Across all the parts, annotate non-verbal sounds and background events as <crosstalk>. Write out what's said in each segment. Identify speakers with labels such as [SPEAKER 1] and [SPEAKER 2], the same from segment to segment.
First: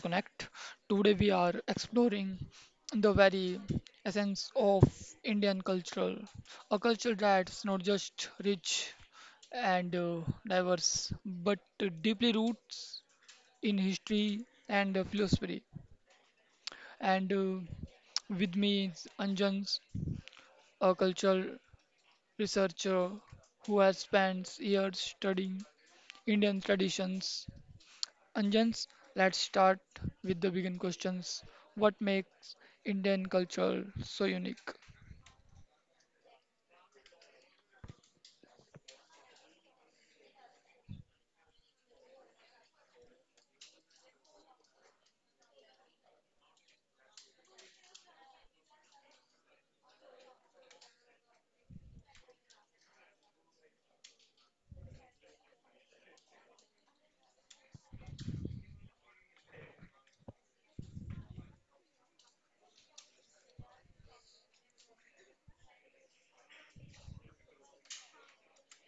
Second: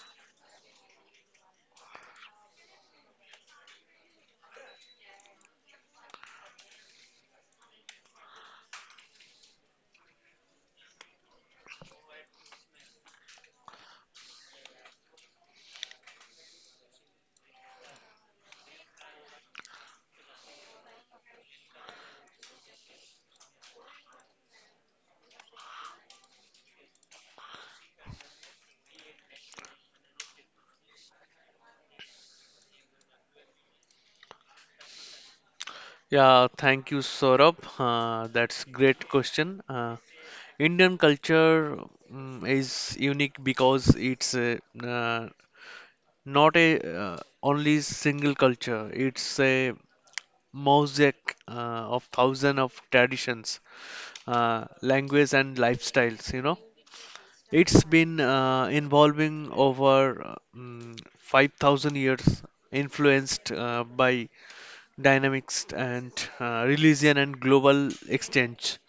[SPEAKER 1] Connect. Today we are exploring the very essence of Indian culture, a culture that's not just rich and diverse but deeply roots in history and philosophy. And With me is Anjan, a cultural researcher who has spent years studying Indian traditions Anjans, let's start with the begin questions. What makes Indian culture so unique?
[SPEAKER 2] Yeah, thank you, Saurabh. That's great question. Indian culture is unique because it's uh, not a uh, only single culture. It's a mosaic of thousands of traditions, language, and lifestyles. It's been evolving over 5,000 years, influenced by dynamics and religion and global exchange.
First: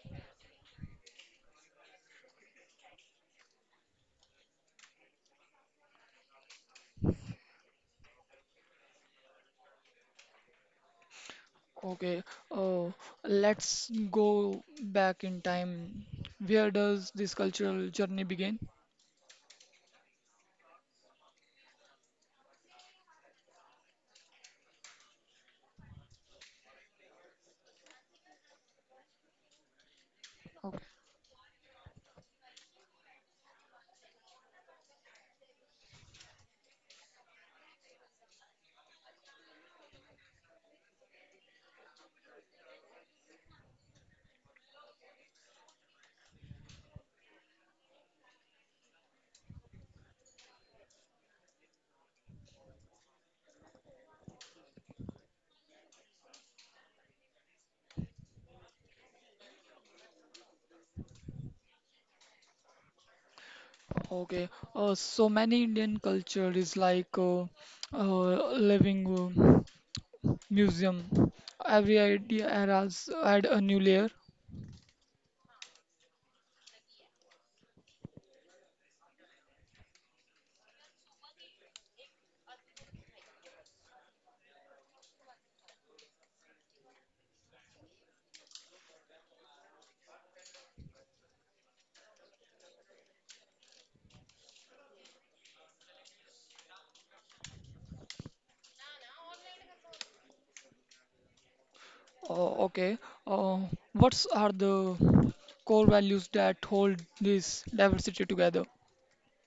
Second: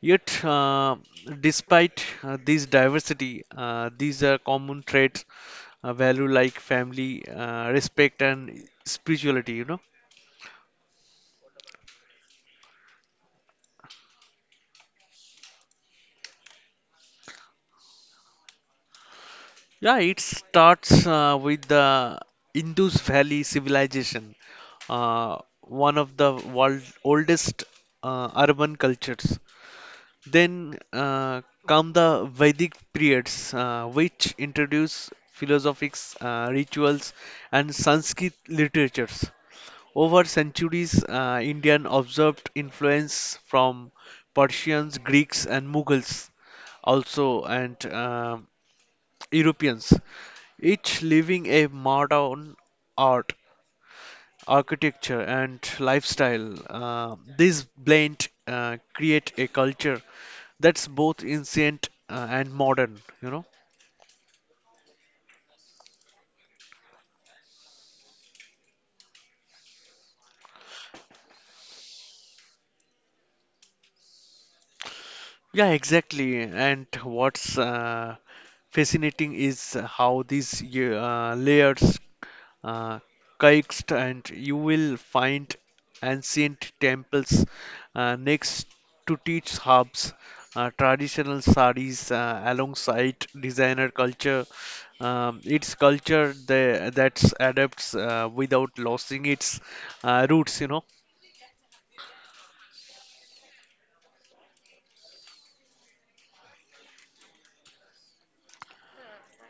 [SPEAKER 2] Yet, despite this diversity, these are common traits, value like family, respect, and spirituality, you know.
[SPEAKER 1] Okay, uh, let's go back in time. Where does this cultural journey begin?
[SPEAKER 2] Yeah, it starts with the Indus Valley civilization, one of the world's oldest urban cultures. Then
[SPEAKER 1] Okay,
[SPEAKER 2] come the Vedic periods, which introduce philosophics, rituals, and Sanskrit literatures. Over centuries, Indian observed influence from Persians, Greeks, and Mughals, also and Europeans, each leaving a modern art architecture, and lifestyle. These blend create a culture that's both ancient and modern, you know.
[SPEAKER 1] okay. So many Indian culture is like living museum. Every idea eras add a new layer.
[SPEAKER 2] Yeah, exactly. And what's fascinating is how these layers uh, Kaikst, and you will find ancient temples next to teach hubs, traditional saris alongside designer culture. It's culture that that's adapts without losing its roots, you know.
[SPEAKER 1] Oh, okay. Uh, what are the core values that hold this diversity together?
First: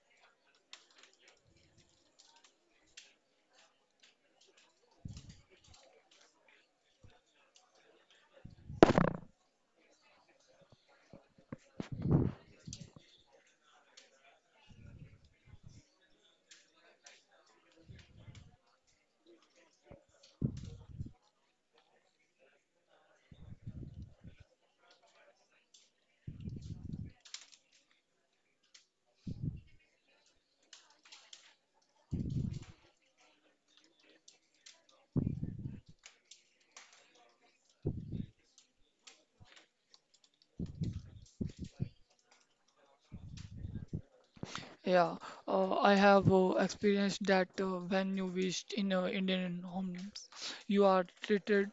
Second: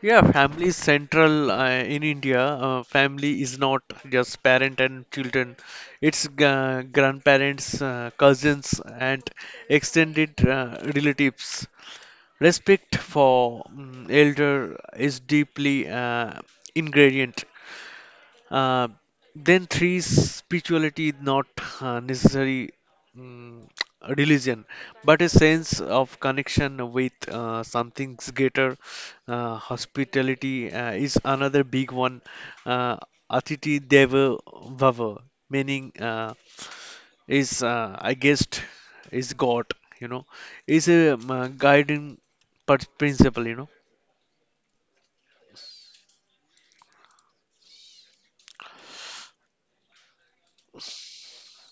[SPEAKER 2] Yeah, family is central in India. Family is not just parent and children. It's grandparents, cousins, and extended relatives. Respect for elder is deeply ingrained, uh, then three spirituality is not necessary mm, <tsk> religion but a sense of connection with something greater. Hospitality is another big one, uh, atiti deva bhava meaning, is I guessed is god, you know, is a guiding principle, you know.
[SPEAKER 1] Yeah, I have experienced that when you visit in Indian homes, you are treated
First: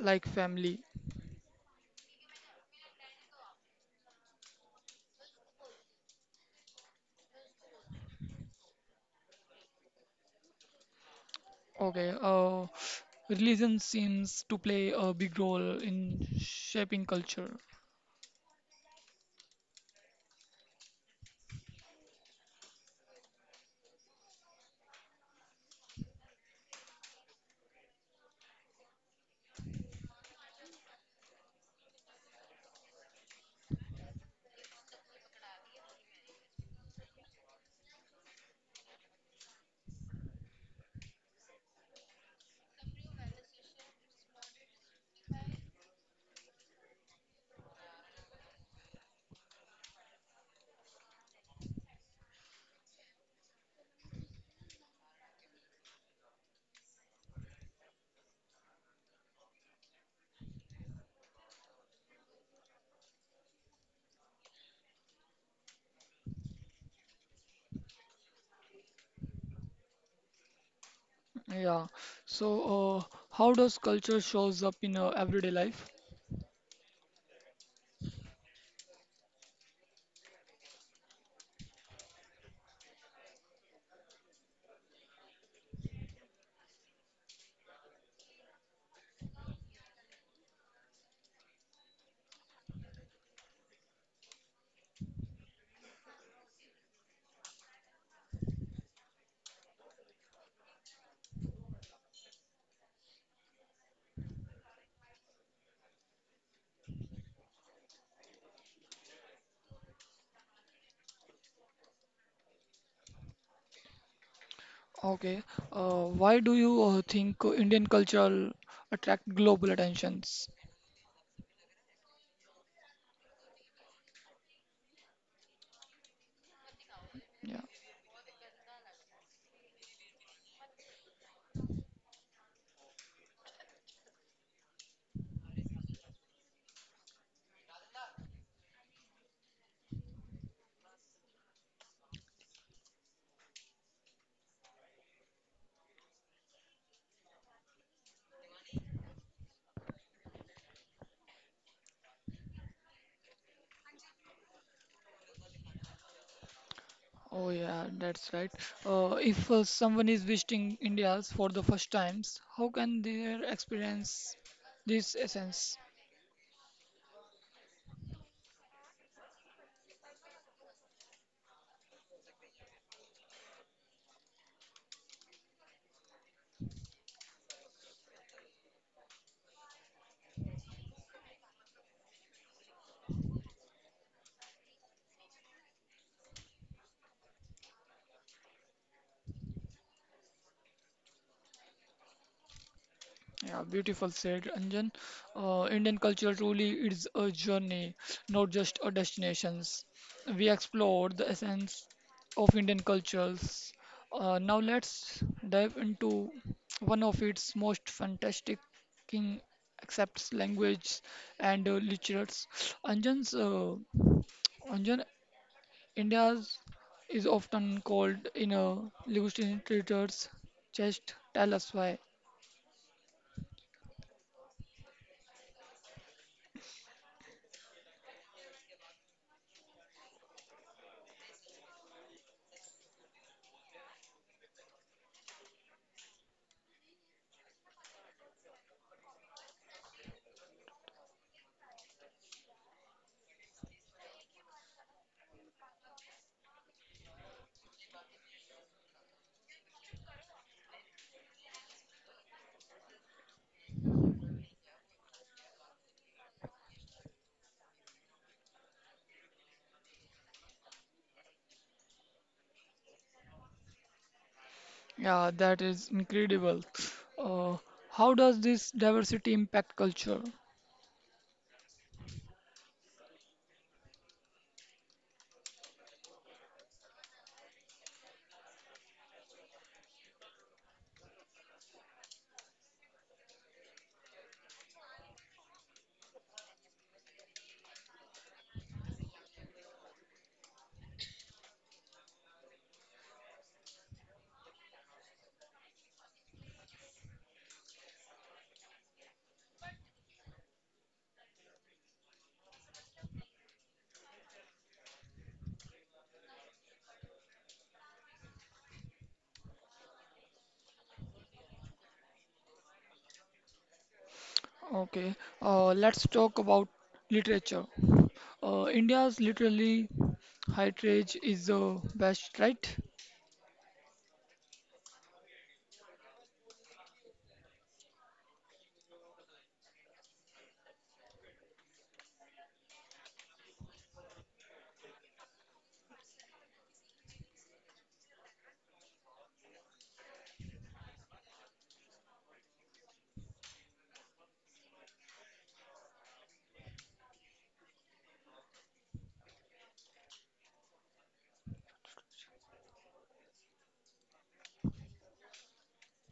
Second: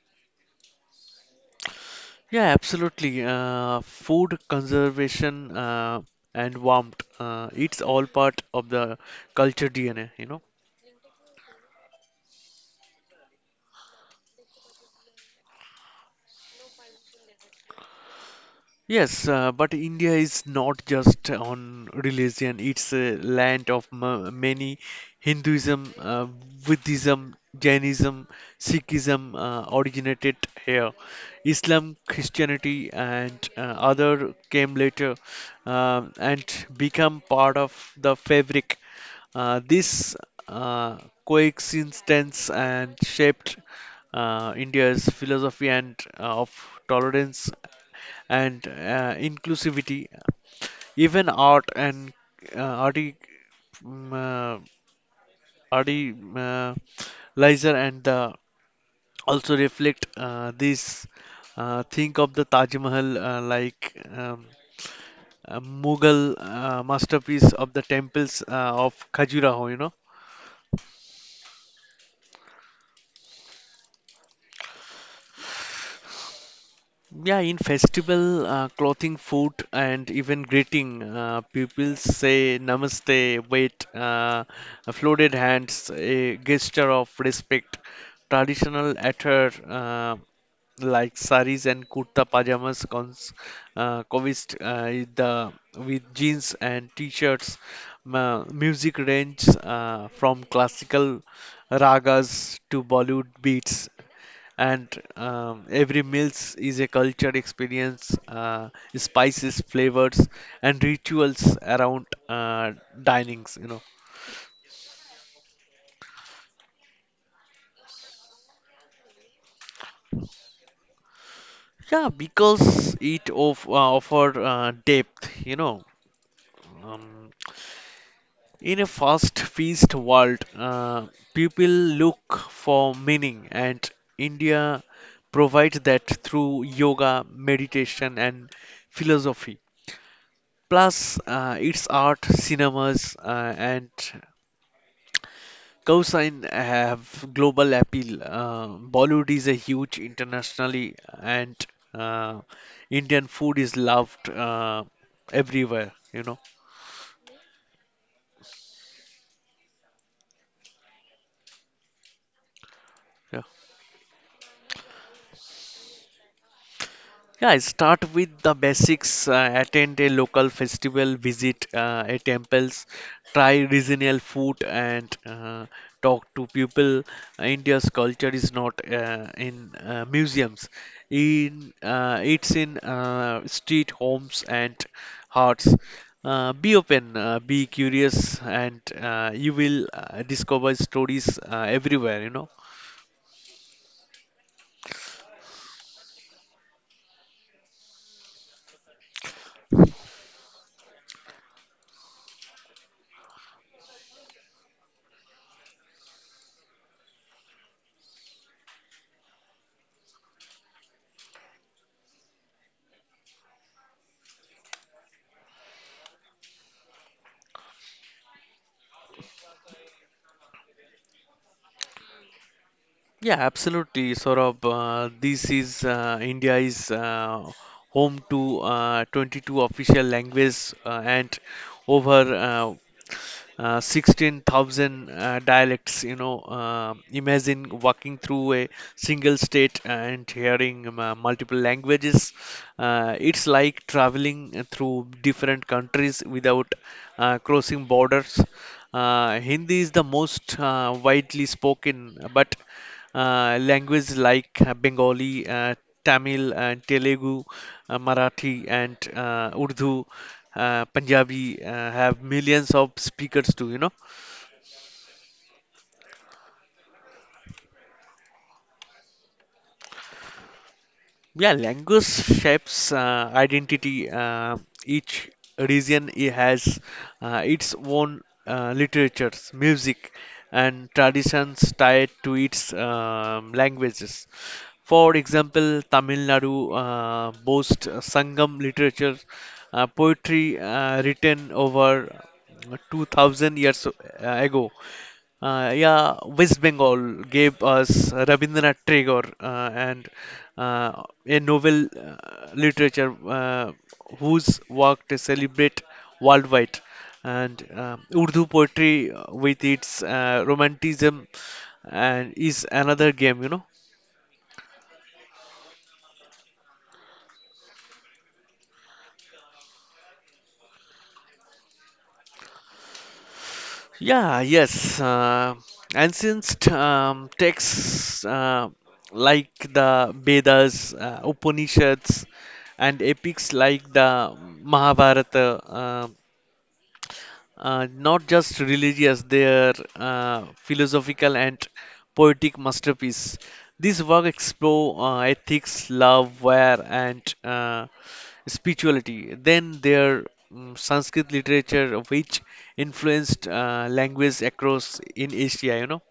[SPEAKER 1] like family.
[SPEAKER 2] Yeah, absolutely. Food conservation and warmth, it's all part of the culture DNA, you know.
[SPEAKER 1] Okay, religion seems to play a big role in shaping culture.
[SPEAKER 2] Yes, but India is not just on religion, it's a land of many. Hinduism, Buddhism, Jainism, Sikhism originated here. Islam, Christianity, and other came later and become part of the fabric. This uh, coexistence and shaped India's philosophy and of tolerance and inclusivity. Even art and uh, arti, um, uh, arti, Lizer and also reflect this. Think of the Taj Mahal like a Mughal masterpiece of the temples of Khajuraho, you know.
[SPEAKER 1] Yeah, so how does culture shows up in everyday life?
[SPEAKER 2] Yeah, in festival clothing, food, and even greeting, people say namaste, wait, folded hands, a gesture of respect. Traditional attire like saris and kurta pajamas cons coexist with jeans and t-shirts. Music range from classical ragas to Bollywood beats and every meals is a culture experience, spices, flavors, and rituals around dinings, you know.
[SPEAKER 1] Okay. Why do you think Indian culture attract global attentions?
[SPEAKER 2] Yeah, because it of, offer depth, you know. Um,
[SPEAKER 1] Yeah.
[SPEAKER 2] in a fast feast world, people look for meaning, and India provides that through yoga, meditation, and philosophy. Plus, its art, cinemas, and Cosine have global appeal. Bollywood is a huge internationally, and uh, Indian food is loved everywhere, you know.
[SPEAKER 1] Oh yeah, that's right. If someone is visiting India for the first times, how can they
[SPEAKER 2] Yeah.
[SPEAKER 1] experience this essence?
[SPEAKER 2] Yeah, I start with the basics. Attend a local festival, visit a temples, try regional food, and talk to people. India's culture is not in museums. In it's in street, homes, and hearts. Be open, be curious, and you will discover stories everywhere, you know.
[SPEAKER 1] Yeah, beautiful said Anjan. Indian culture truly is a journey, not just a destinations. We explored the essence of Indian cultures. Now let's dive into one of its most fantastic king accepts language and literatures. Anjan's uh, Anjan India's is often called in a linguistic literatures. Just tell us why.
[SPEAKER 2] Yeah, absolutely, Saurabh. This is India is home to 22 official languages and over uh, 16,000 dialects. You know, imagine walking through a single state and hearing multiple languages. It's like traveling through different countries without crossing borders. Hindi is the most widely spoken, but languages like Bengali, Tamil, and Telugu, Marathi, and Urdu, Punjabi have millions of speakers too, you know.
[SPEAKER 1] Yeah, that is incredible. Uh, how does this diversity impact culture?
[SPEAKER 2] Yeah, language shapes identity. Each region has its own literatures, music, and traditions tied to its languages. For example, Tamil Nadu boasts Sangam literature, poetry written over 2,000 years ago. Yeah, West Bengal gave us Rabindranath Tagore and a novel literature whose work to celebrate worldwide. And Urdu poetry with its romanticism and is another game, you know.
[SPEAKER 1] Okay, let's talk about literature. India's literally heritage is the best, right?
[SPEAKER 2] Yeah, yes. Ancient texts like the Vedas, Upanishads, and epics like the Mahabharata, not just religious, their philosophical and poetic masterpiece. This work explore ethics, love, war, and spirituality. Then their Sanskrit literature, which influenced language across in Asia, you know.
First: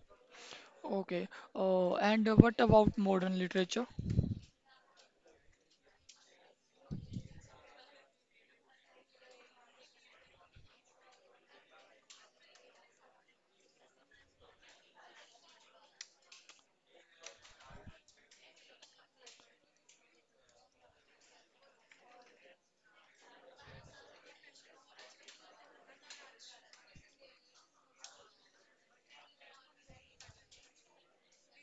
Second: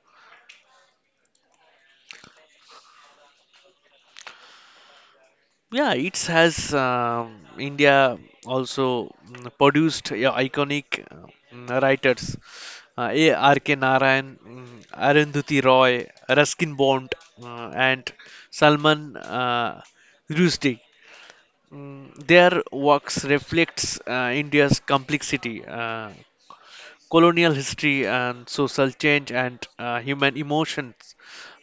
[SPEAKER 1] Okay, and what about modern literature?
[SPEAKER 2] Yeah, it has India also produced iconic, writers. A. R. K. Narayan, Arundhati Roy, Ruskin Bond, and Salman Rushdie. Their works reflects India's complexity, colonial history and social change and human emotions.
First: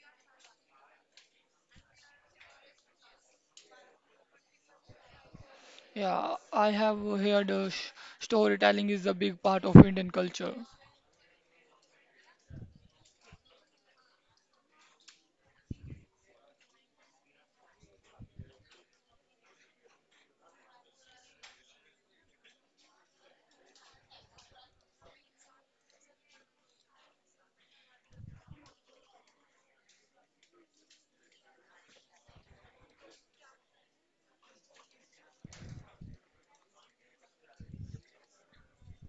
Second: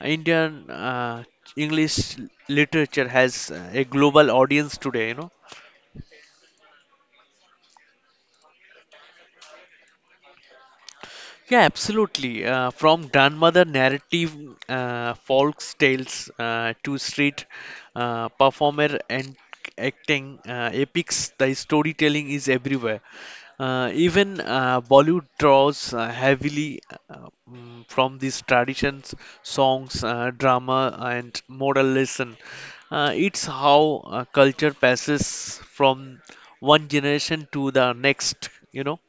[SPEAKER 2] Indian English literature has a global audience today, you know.
[SPEAKER 1] Yeah, I have heard sh storytelling is a big part of Indian culture.
[SPEAKER 2] Yeah, absolutely. From grandmother narrative folk tales to street performer and acting epics, the storytelling is everywhere. Even Bollywood draws heavily from these traditions, songs, drama, and moral lesson. It's how culture passes from one generation to the next, you know.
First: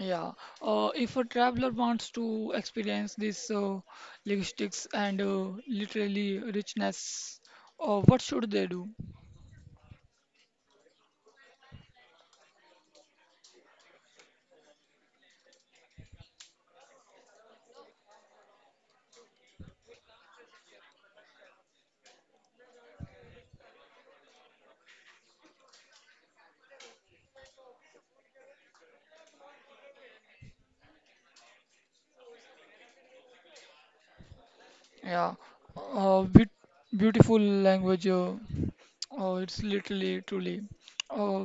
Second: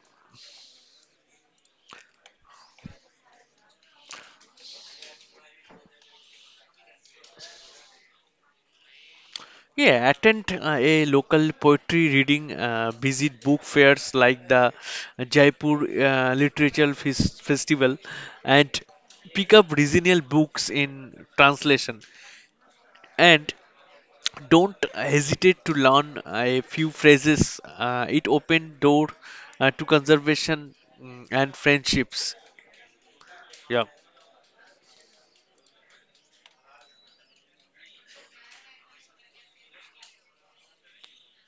[SPEAKER 1] Yeah, if a traveler wants to experience this linguistics and literally richness, what should they do?
[SPEAKER 2] Yeah, attend a local poetry reading, visit book fairs like the Jaipur Literature Festival, and pick up regional books in translation. And don't hesitate to learn a few phrases. It open door to conservation and friendships. Yeah.
[SPEAKER 1] Yeah, bit beautiful language. It's literally truly. Uh,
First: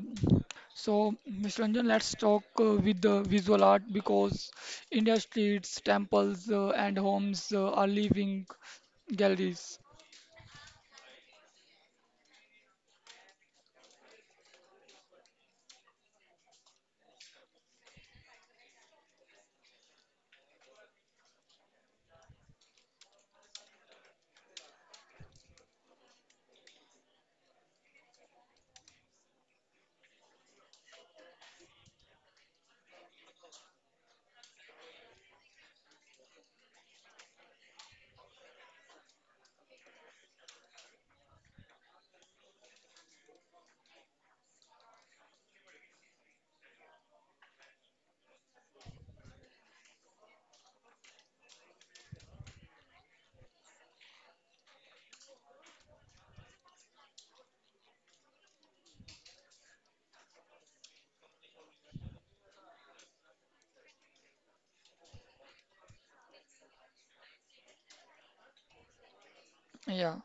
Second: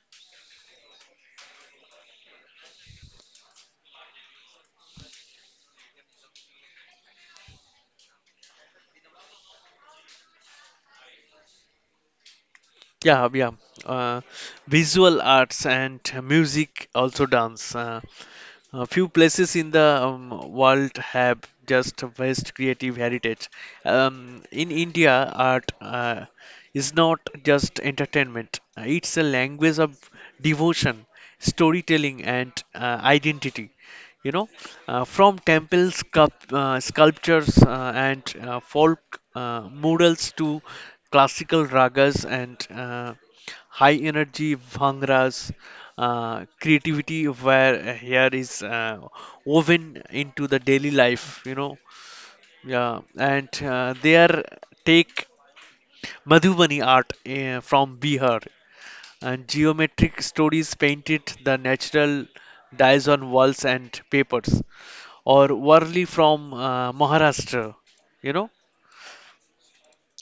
[SPEAKER 1] so, Mr. Ranjan, let's talk with the visual art because India's streets, temples, and homes are living galleries.
[SPEAKER 2] Yeah, yeah. Uh, visual arts and music, also dance. A few places in the world have just vast creative heritage. In India, art is not just entertainment, it's a language of devotion, storytelling, and identity, you know, from temple sculptures and folk murals to classical ragas and high energy bhangras. Creativity where here is woven into the daily life, you know. Yeah, and there take Madhubani art from Bihar and geometric stories painted the natural dyes on walls and papers or Warli from Maharashtra, you know,
[SPEAKER 1] Yeah.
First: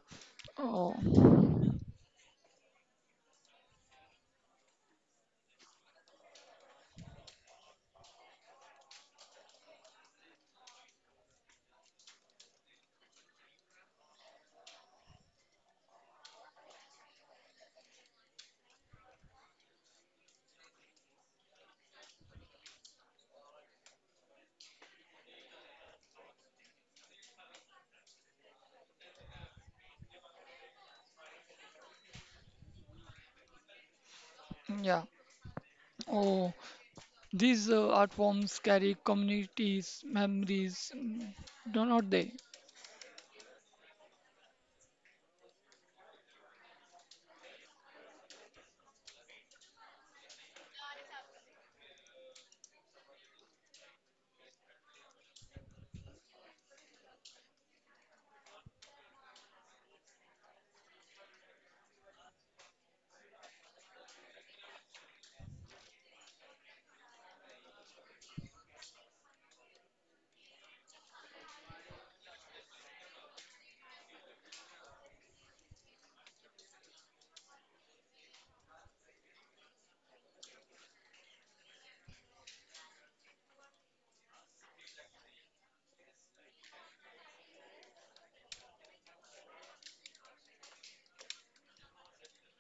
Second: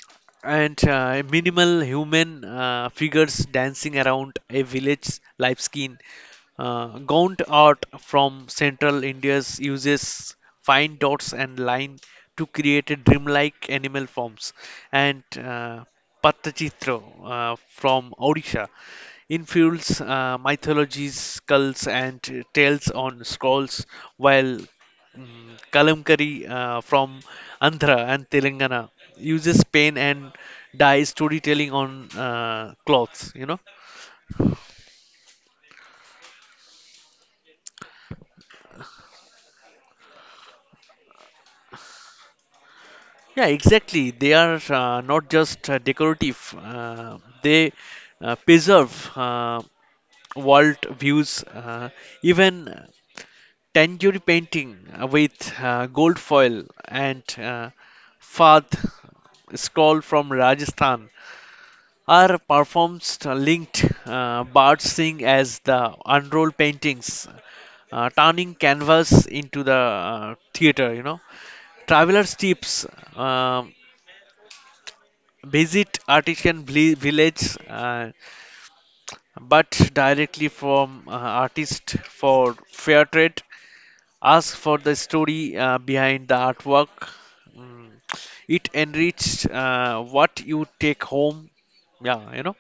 [SPEAKER 2] and
[SPEAKER 1] Oh,
[SPEAKER 2] minimal human figures dancing around a village life skin. Gaunt art from central India uses fine dots and line to create a dreamlike animal forms, and Pattachitra from Odisha infills mythologies, skulls, and tales on scrolls, while Kalamkari from Andhra and Telangana uses paint and dye storytelling on cloths, you know.
[SPEAKER 1] yeah. Oh. These art forms carry communities, memories, don't they?
[SPEAKER 2] Yeah, exactly. They are not just decorative, they preserve world views. Even tangerine painting with gold foil and Fad scroll from Rajasthan Are performs linked Bart Singh as the unrolled paintings, turning canvas into the theater, you know. Travelers tips: um visit artisan village, but directly from artist for fair trade. Ask for the story behind the artwork. Mm. It enriched what you take home. Yeah, you know.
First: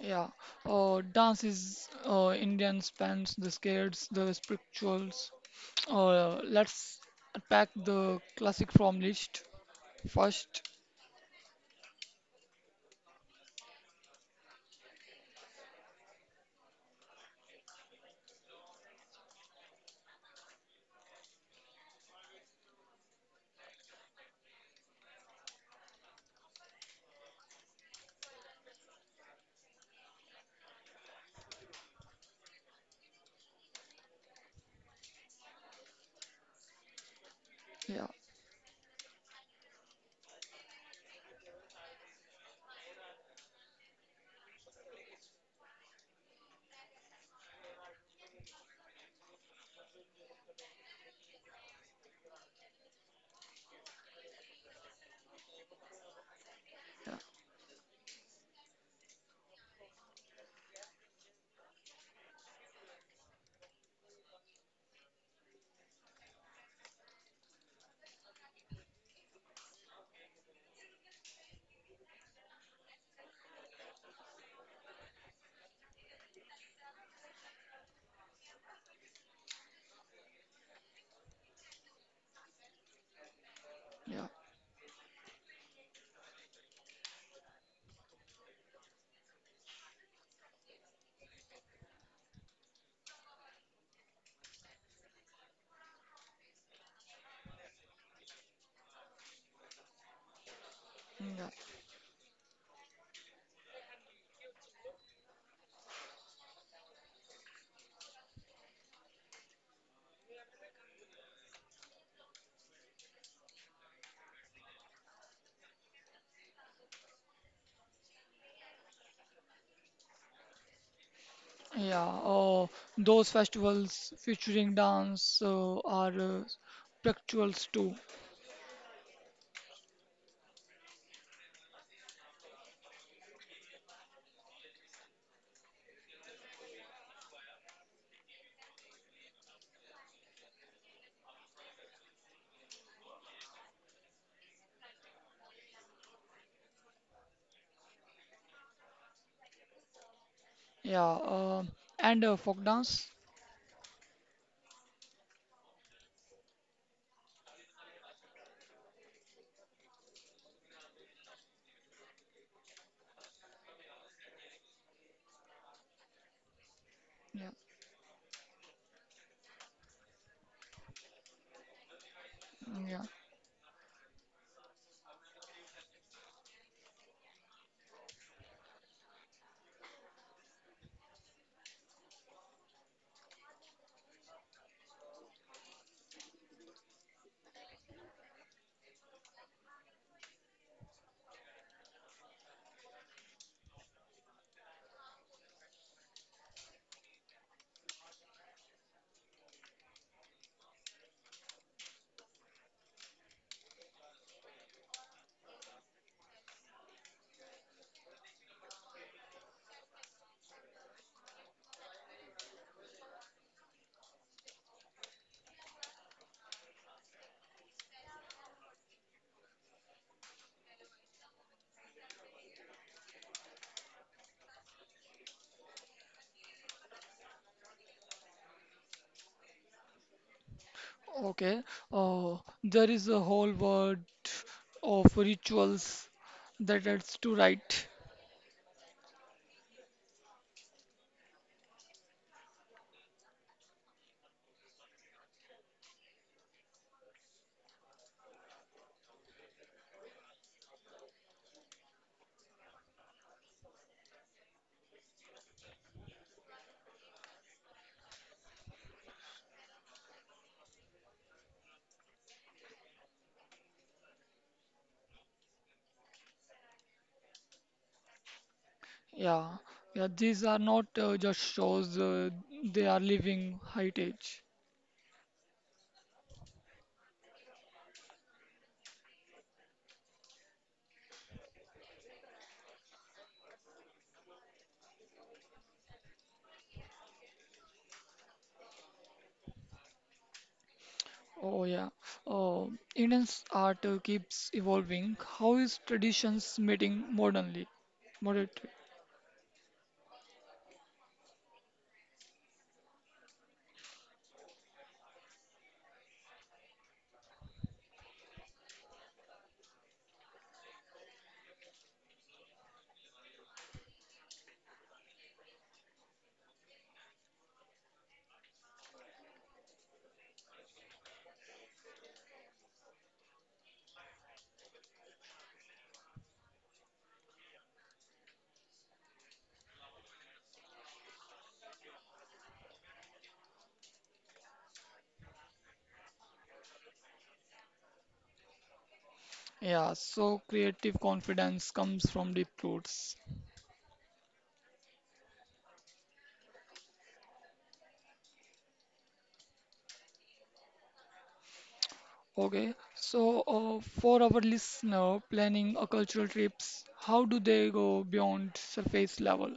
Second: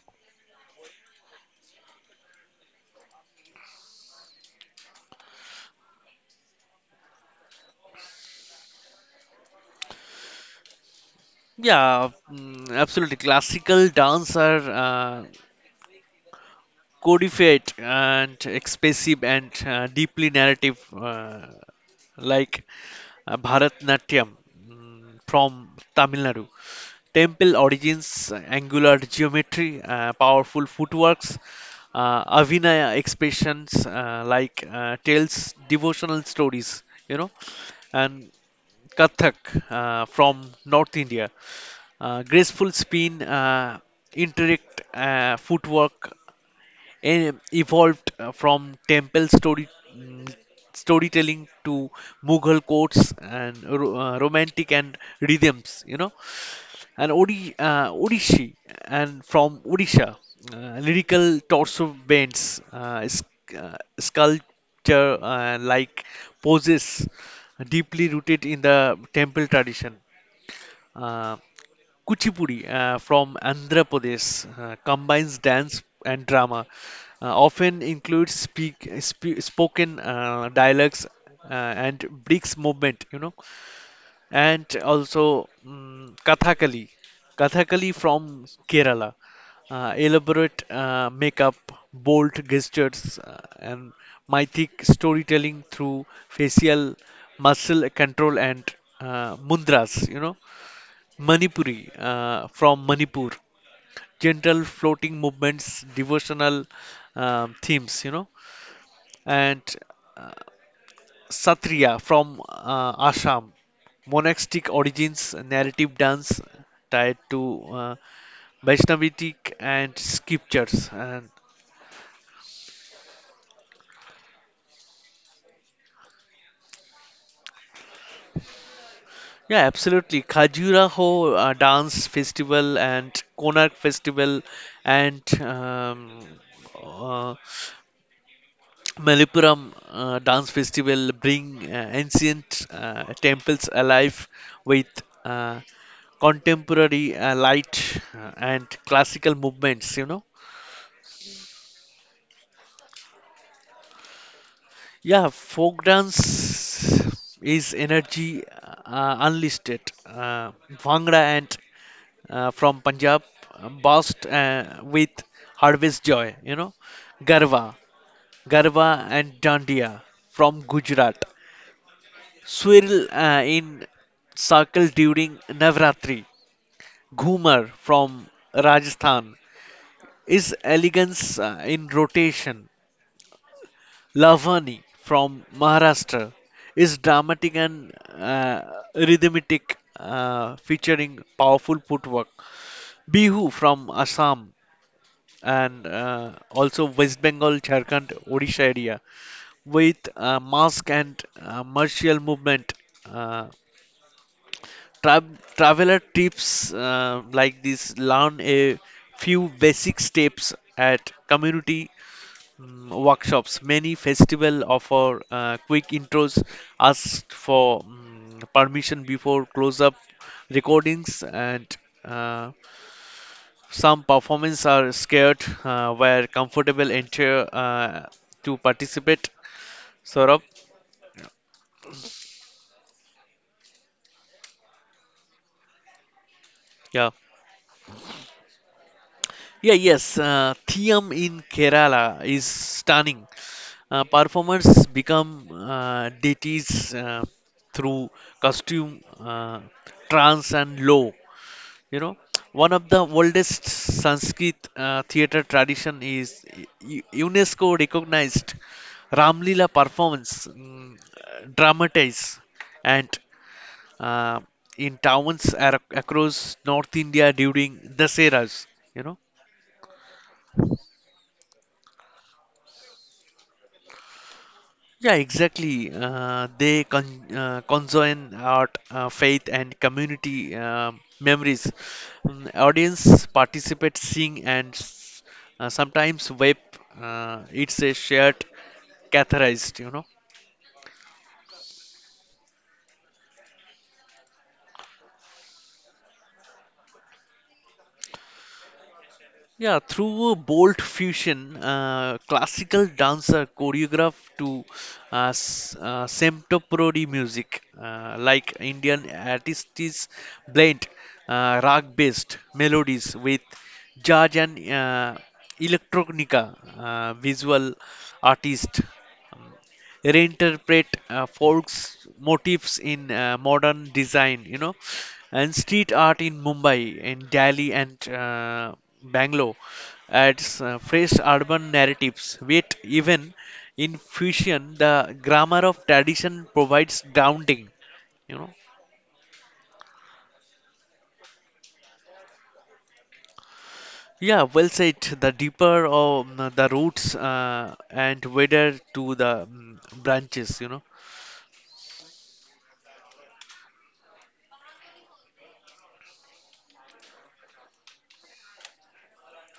[SPEAKER 1] Yeah. Dance is Indian spans, the scares, the spirituals. Let's attack the classic from list first.
[SPEAKER 2] Yeah, absolutely. Classical dance are codified and expressive and deeply narrative, like Bharatnatyam from Tamil Nadu. Temple origins, angular geometry, powerful footworks, Avinaya expressions like tells devotional stories, you know,
[SPEAKER 1] Yeah,
[SPEAKER 2] and Kathak from North India. Graceful spin, intricate footwork, evolved from temple story, mm, storytelling to Mughal courts and romantic and rhythms, you know, and
[SPEAKER 1] yeah,
[SPEAKER 2] Odishi and from Odisha, lyrical torso bends, sculpture like poses, deeply rooted in the temple tradition. Uh, Kuchipudi from Andhra Pradesh combines dance and drama, often includes speak, spoken dialects uh, and breaks movement, you know,
[SPEAKER 1] yeah,
[SPEAKER 2] and also Kathakali from Kerala, elaborate makeup, bold gestures, and mythic storytelling through facial muscle control and mudras, you know.
[SPEAKER 1] yeah.
[SPEAKER 2] Manipuri from Manipur. Gentle floating movements, devotional themes, you know, and uh, Satriya from Assam. Monastic origins, narrative dance tied to Vaishnavitic and scriptures. And
[SPEAKER 1] Yeah. Those festivals featuring dance are spirituals too.
[SPEAKER 2] yeah, absolutely. Khajuraho dance festival and Konark festival and uh, Malippuram dance festival bring ancient temples alive with uh, contemporary light and classical movements, you know.
[SPEAKER 1] Yeah. And folk dance.
[SPEAKER 2] Yeah, folk dance is energy, unlisted, uh, bhangra and from Punjab burst with harvest joy, you know.
[SPEAKER 1] Yeah,
[SPEAKER 2] Garva, Garva and dandiya from Gujarat
[SPEAKER 1] yeah.
[SPEAKER 2] swirl in circle during Navratri. Ghumar from Rajasthan is elegance in rotation. Lavani from Maharashtra is dramatic and rhythmic, featuring powerful footwork. Bihu from Assam and also West Bengal, Jharkhand, Odisha area with mask and martial movement. Uh, Tra- traveler tips like this learn a few basic steps at community workshops. Many festival offer quick intros, ask for permission before close-up recordings, and uh, some performance are scared where comfortable enter to participate. Saurabh,
[SPEAKER 1] Okay. Uh, there is a whole world of rituals that
[SPEAKER 2] yeah.
[SPEAKER 1] adds to right.
[SPEAKER 2] Yeah, yes, Thiyam in Kerala is stunning. Performers become deities through costume, trance, and law. You know, one of the oldest Sanskrit theater tradition is UNESCO recognized Ramlila performance, dramatize, and uh, in towns across North India during the eras. You know.
[SPEAKER 1] Yeah. Yeah. These are not just shows. They are living heritage.
[SPEAKER 2] Yeah, exactly. They conjoin art, faith, and community memories. Audience participate, sing, and sometimes weep. It's a shared catharsis, you know.
[SPEAKER 1] Oh yeah. Uh, Indian's art keeps evolving. How is traditions meeting modernly? Moderately.
[SPEAKER 2] Yeah, through a bold fusion, classical dancer choreographed to contemporary music, like Indian artists blend rock-based melodies with jazz and electronica. Visual artist um, reinterpret folks motifs in modern design, you know, and street art in Mumbai, in Delhi and Bangalore adds fresh urban narratives. Yet even in fusion, the grammar of tradition provides grounding, you know.
[SPEAKER 1] Yeah. So creative confidence comes from deep roots.
[SPEAKER 2] Yeah, well said. The deeper of the roots and whether to the branches, you know.
[SPEAKER 1] Okay, so for our listener planning a cultural trips, how do they go beyond surface level?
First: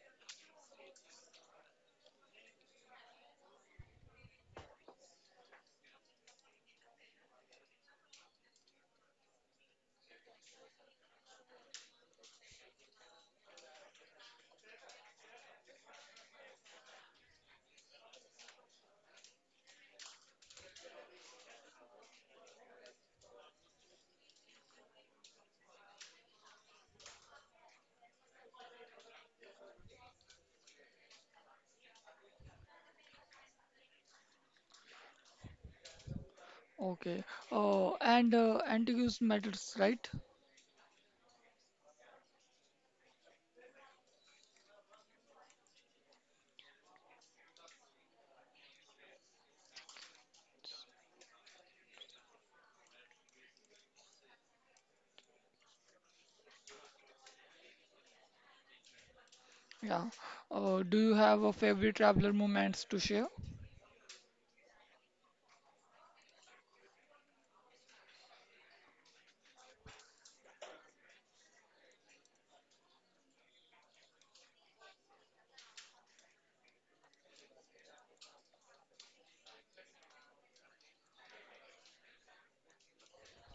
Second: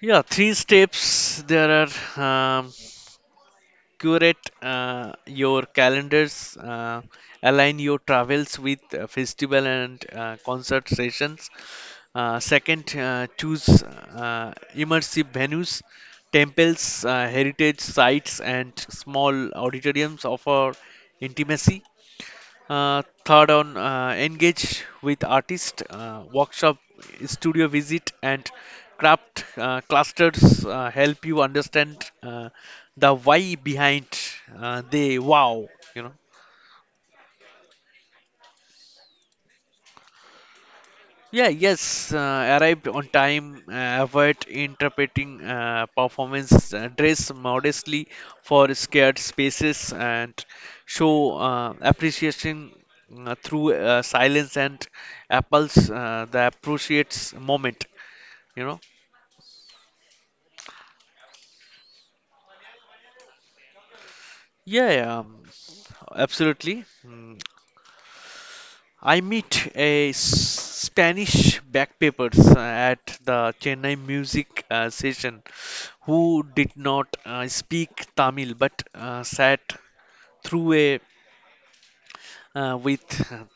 [SPEAKER 2] Yeah, three steps there are. Um, Curate your calendars, align your travels with festival and concert sessions. Second, choose immersive venues. Temples, heritage sites, and small auditoriums offer intimacy. Third, on engage with artist workshop, studio visit, and craft clusters help you understand the why behind the wow. You know.
[SPEAKER 1] Okay, and Antiguous matters, right?
[SPEAKER 2] Yeah, yes, arrived on time, avoid interpreting performance, dress modestly for scared spaces, and show appreciation through silence and apples the appreciates moment, you know.
[SPEAKER 1] Yeah. Do you have a favorite traveler moments to share?
[SPEAKER 2] Yeah, yeah, absolutely. I meet a Spanish backpackers at the Chennai music session who did not speak Tamil but sat through a with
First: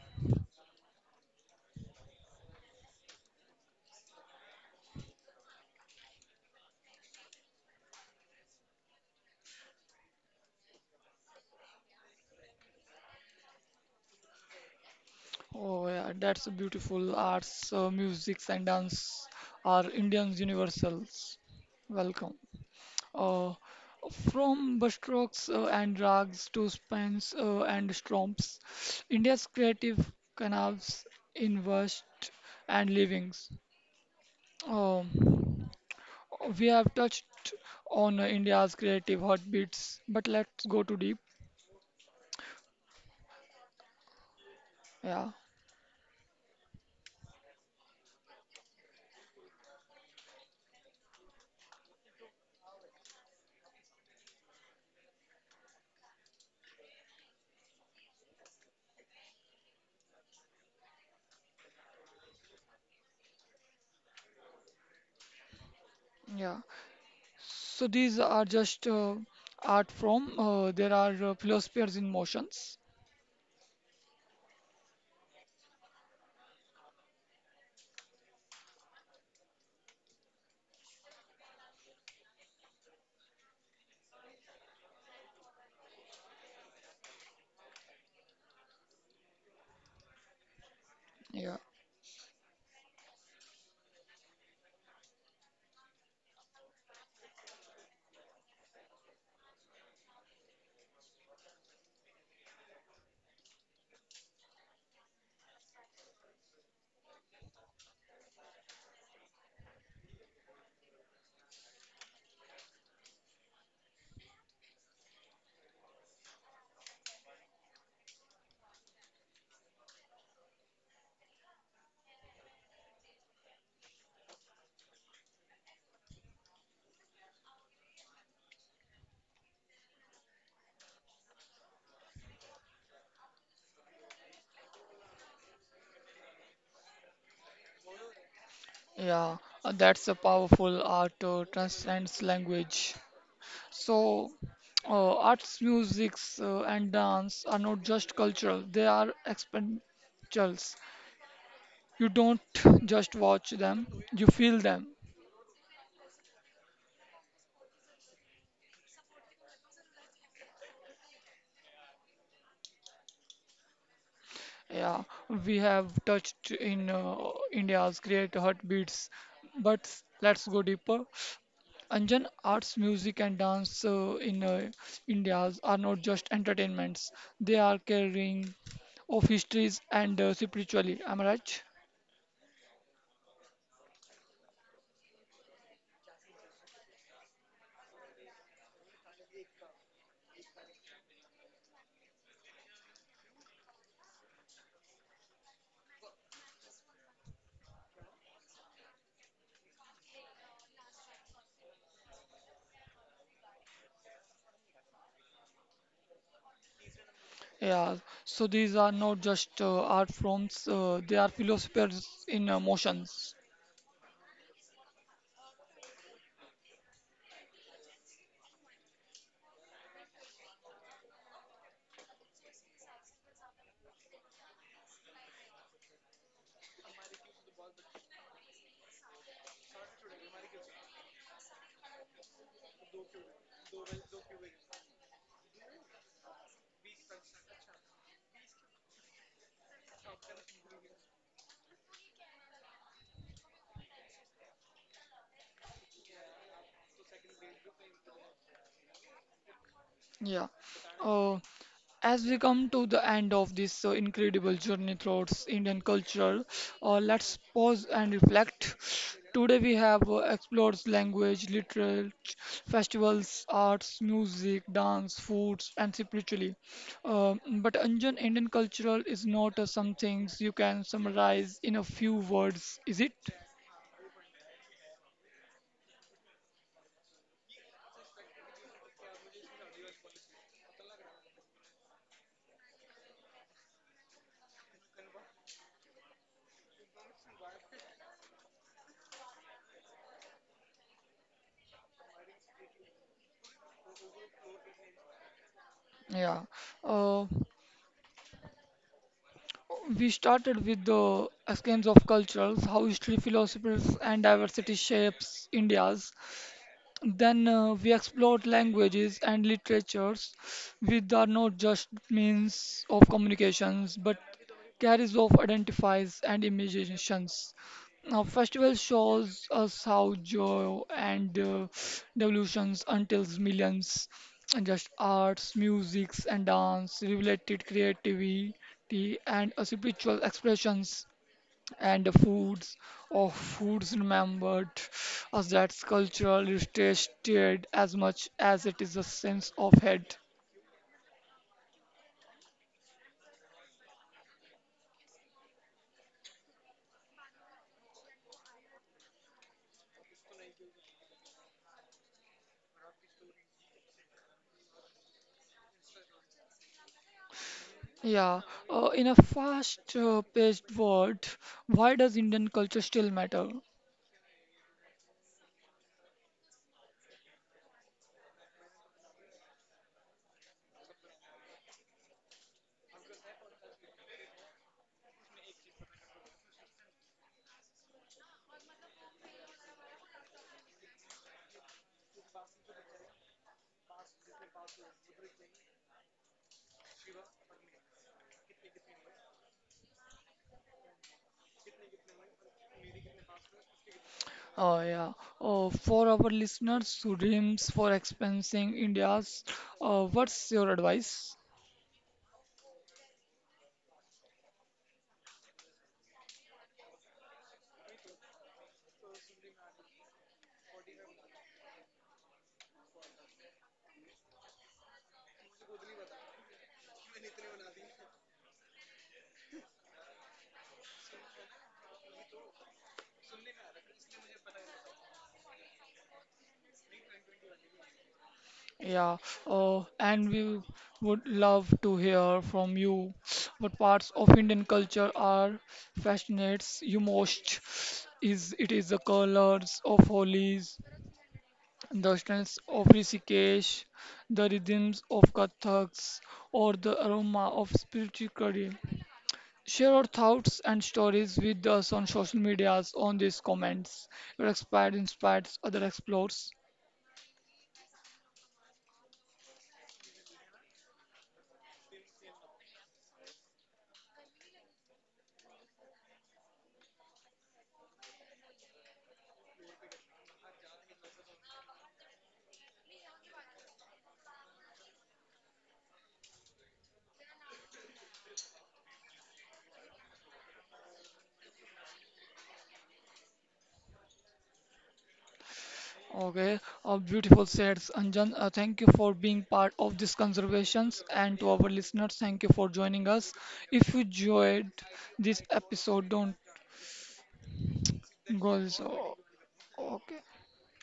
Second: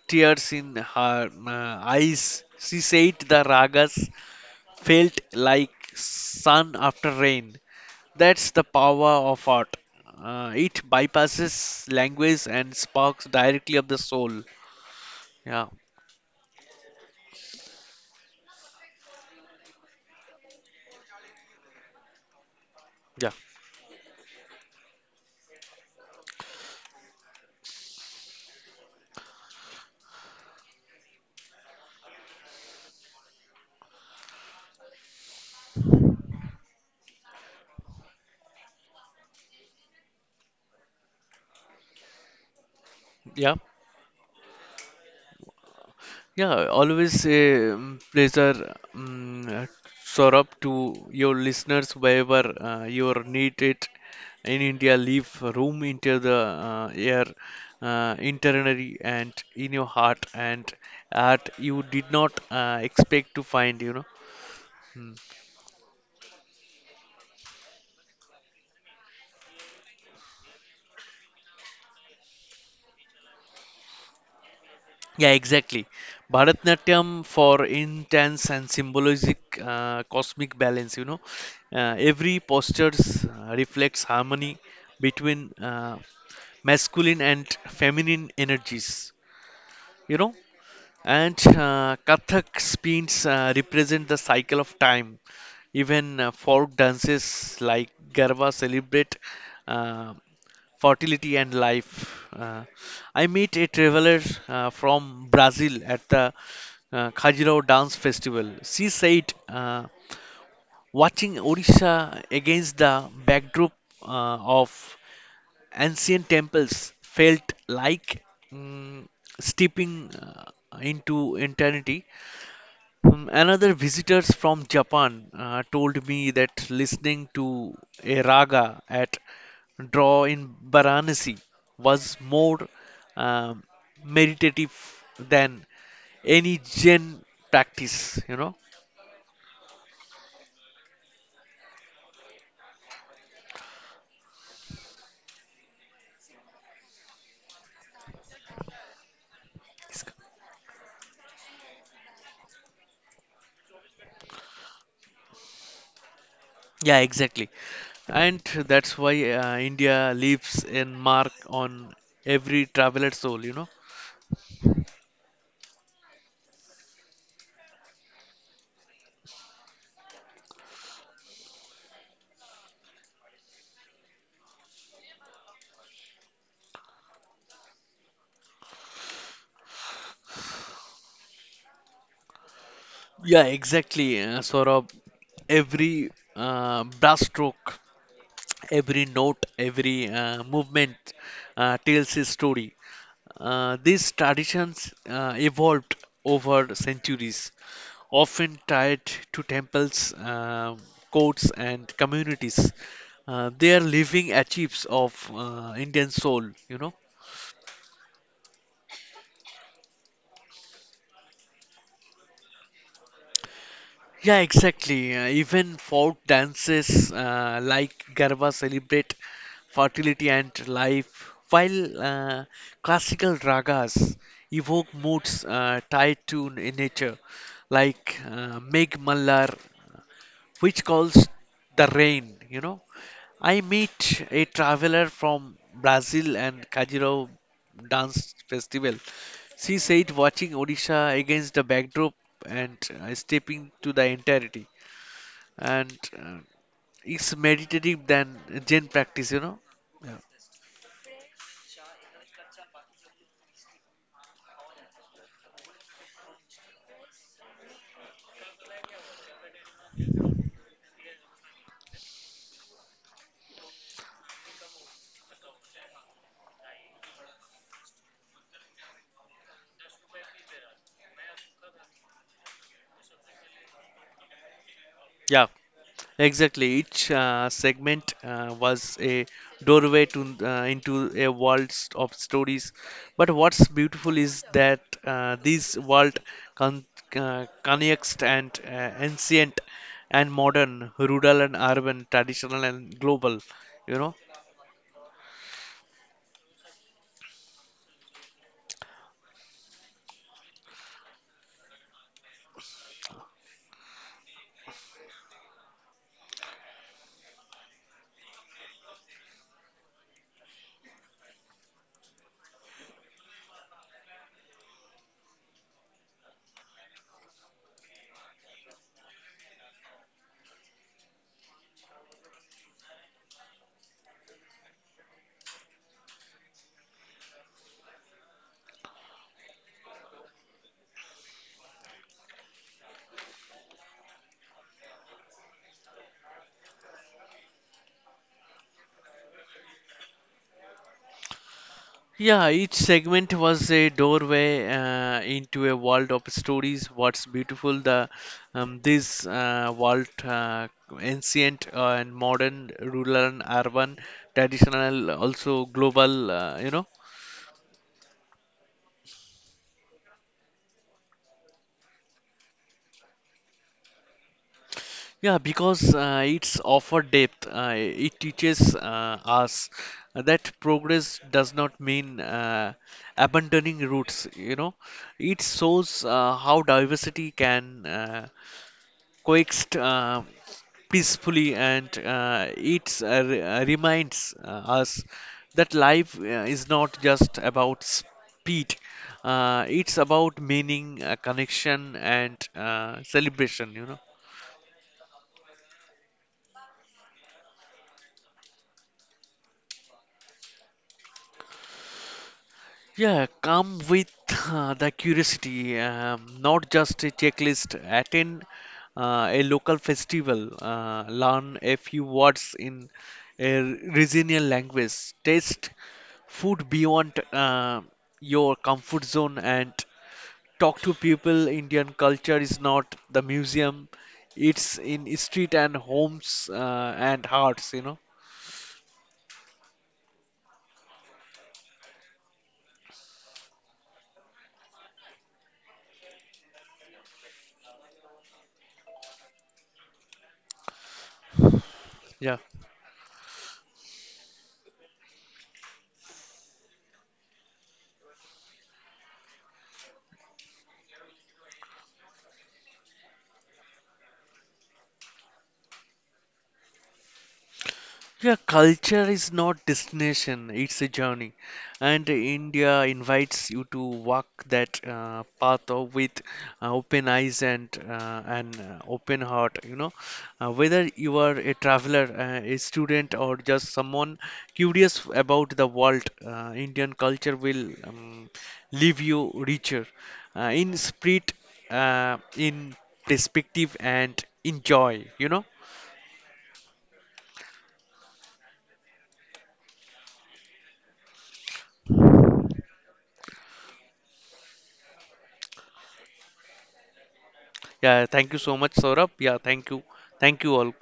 [SPEAKER 2] tears in her eyes. She said the ragas felt like sun after rain. That's the power of art. It bypasses language and sparks directly up the soul. Yeah,
[SPEAKER 1] Oh yeah, that's a beautiful. Arts, musics, and dance are Indians universals. Welcome.
[SPEAKER 2] yeah,
[SPEAKER 1] Uh, from Bastrocks and Rags to Spans and Stromps, India's creative canals invest and livings. Um, we have touched on India's creative heartbeats, but let's go too deep.
[SPEAKER 2] yeah.
[SPEAKER 1] Yeah,
[SPEAKER 2] Yeah, always a pleasure, Saurabh, to your listeners. Wherever you are needed in India, leave room into the air, internally and in your heart, and art you did not expect to find. You know. Hmm.
[SPEAKER 1] yeah. So these are just art from there are philosophers in motions.
[SPEAKER 2] Yeah, exactly. Bharatnatyam, for intense and symbolic cosmic balance, you know, every posture reflects harmony between masculine and feminine energies, you know. And
[SPEAKER 1] Yeah,
[SPEAKER 2] Kathak spins represent the cycle of time. Even folk dances like Garba celebrate uh, fertility and life. I met a traveler from Brazil at the Khajuraho Dance Festival. She said, watching Odisha against the backdrop of ancient temples felt like mm, stepping into eternity. Another visitors from Japan told me that listening to a raga at draw in Varanasi was more um, meditative than any Zen practice. You know?
[SPEAKER 1] yeah. That's a powerful art transcends language. So, arts, musics, and dance are not just cultural, they are experientials. You don't just watch them, you feel them.
[SPEAKER 2] Yeah, exactly. And that's why India leaves a mark on every traveler's soul, you know?
[SPEAKER 1] Yeah, we have touched in India's great heartbeats, but let's go deeper. Anjan, arts, music, and dance in India's are not just entertainments, they are carrying of histories and spiritually. Am I right?
[SPEAKER 2] Yeah, exactly, Saurabh. Every brass stroke, every note, every movement tells a story. These traditions evolved over centuries, often tied to temples, courts, and communities. They are living archives of Indian soul, you know.
[SPEAKER 1] Yeah, so these are not just art forms, they are philosophers in motions.
[SPEAKER 2] Yeah, exactly. Even folk dances like Garba celebrate fertility and life, while uh, classical ragas evoke moods tied to nature, like Meg Mallar, which calls the rain, you know. I meet a traveler from Brazil and Kajiro Dance Festival. She said watching Odisha against the backdrop and stepping to the entirety and it's meditative than Zen practice, you know.
[SPEAKER 1] Yeah. Uh, as we come to the end of this incredible journey towards Indian culture, let's pause and reflect. Today we have explored language, literature, festivals, arts, music, dance, foods, and spiritually. Uh, but Anjan, Indian cultural is not some things you can summarize in a few words, is it?
[SPEAKER 2] Yeah, exactly. Each segment was a doorway to into a world of stories. But what's beautiful is that this world con connects and ancient and modern, rural and urban, traditional and global. You know.
[SPEAKER 1] Yeah. Uh, we started with the escapes of cultures, how history, philosophies, and diversity shapes India's. Then we explored languages and literatures, which are not just means of communications, but carries of identifies and imaginations. Now, festival shows us how joy and devolutions until millions, and just arts, musics, and dance, related creativity, and spiritual expressions and the foods of foods remembered as that's cultural heritage shared as much as it is a sense of head.
[SPEAKER 2] Yeah, each segment was a doorway into a world of stories. What's beautiful, the this world, ancient and modern, rural and urban, traditional, also global. You know.
[SPEAKER 1] Yeah, in a fast-paced world, why does Indian culture still matter?
[SPEAKER 2] Yeah, because it's offer depth. It teaches us that progress does not mean abandoning roots. You know, it shows how diversity can coexist. Peacefully, and it reminds us that life is not just about speed. Uh, It's about meaning, connection and celebration, you know.
[SPEAKER 1] Oh yeah. For our listeners who dreams for experiencing India's, what's your advice?
[SPEAKER 2] Yeah, come with the curiosity, not just a checklist. Attend a local festival, learn a few words in a regional language, taste food beyond your comfort zone, and talk to people. Indian culture is not the museum; it's in street and homes and hearts. You know.
[SPEAKER 1] Yeah, oh, and we would love to hear from you what parts of Indian culture are fascinates you most. Is it is the colors of Holi's, the
[SPEAKER 2] Yeah.
[SPEAKER 1] strengths of Rishikesh, the rhythms of Kathaks, or the aroma of spirituality? Share your thoughts and stories with us on social medias on these comments. Your expert inspires other explorers.
[SPEAKER 2] Yeah, culture is not destination, it's a journey. And India invites you to walk that path of with open eyes and an open heart, you know. Whether you are a traveler, a student, or just someone curious about the world, Indian culture will leave you richer in spirit, in perspective, and in joy, you know.
[SPEAKER 1] Okay, beautiful said Anjan. Thank you for being part of this conservations and to our listeners, thank you for joining us. If you enjoyed this episode, don't
[SPEAKER 2] Yeah, thank you so
[SPEAKER 1] go.
[SPEAKER 2] much, Saurabh.
[SPEAKER 1] So,
[SPEAKER 2] Yeah, thank you.
[SPEAKER 1] okay.
[SPEAKER 2] Thank you all.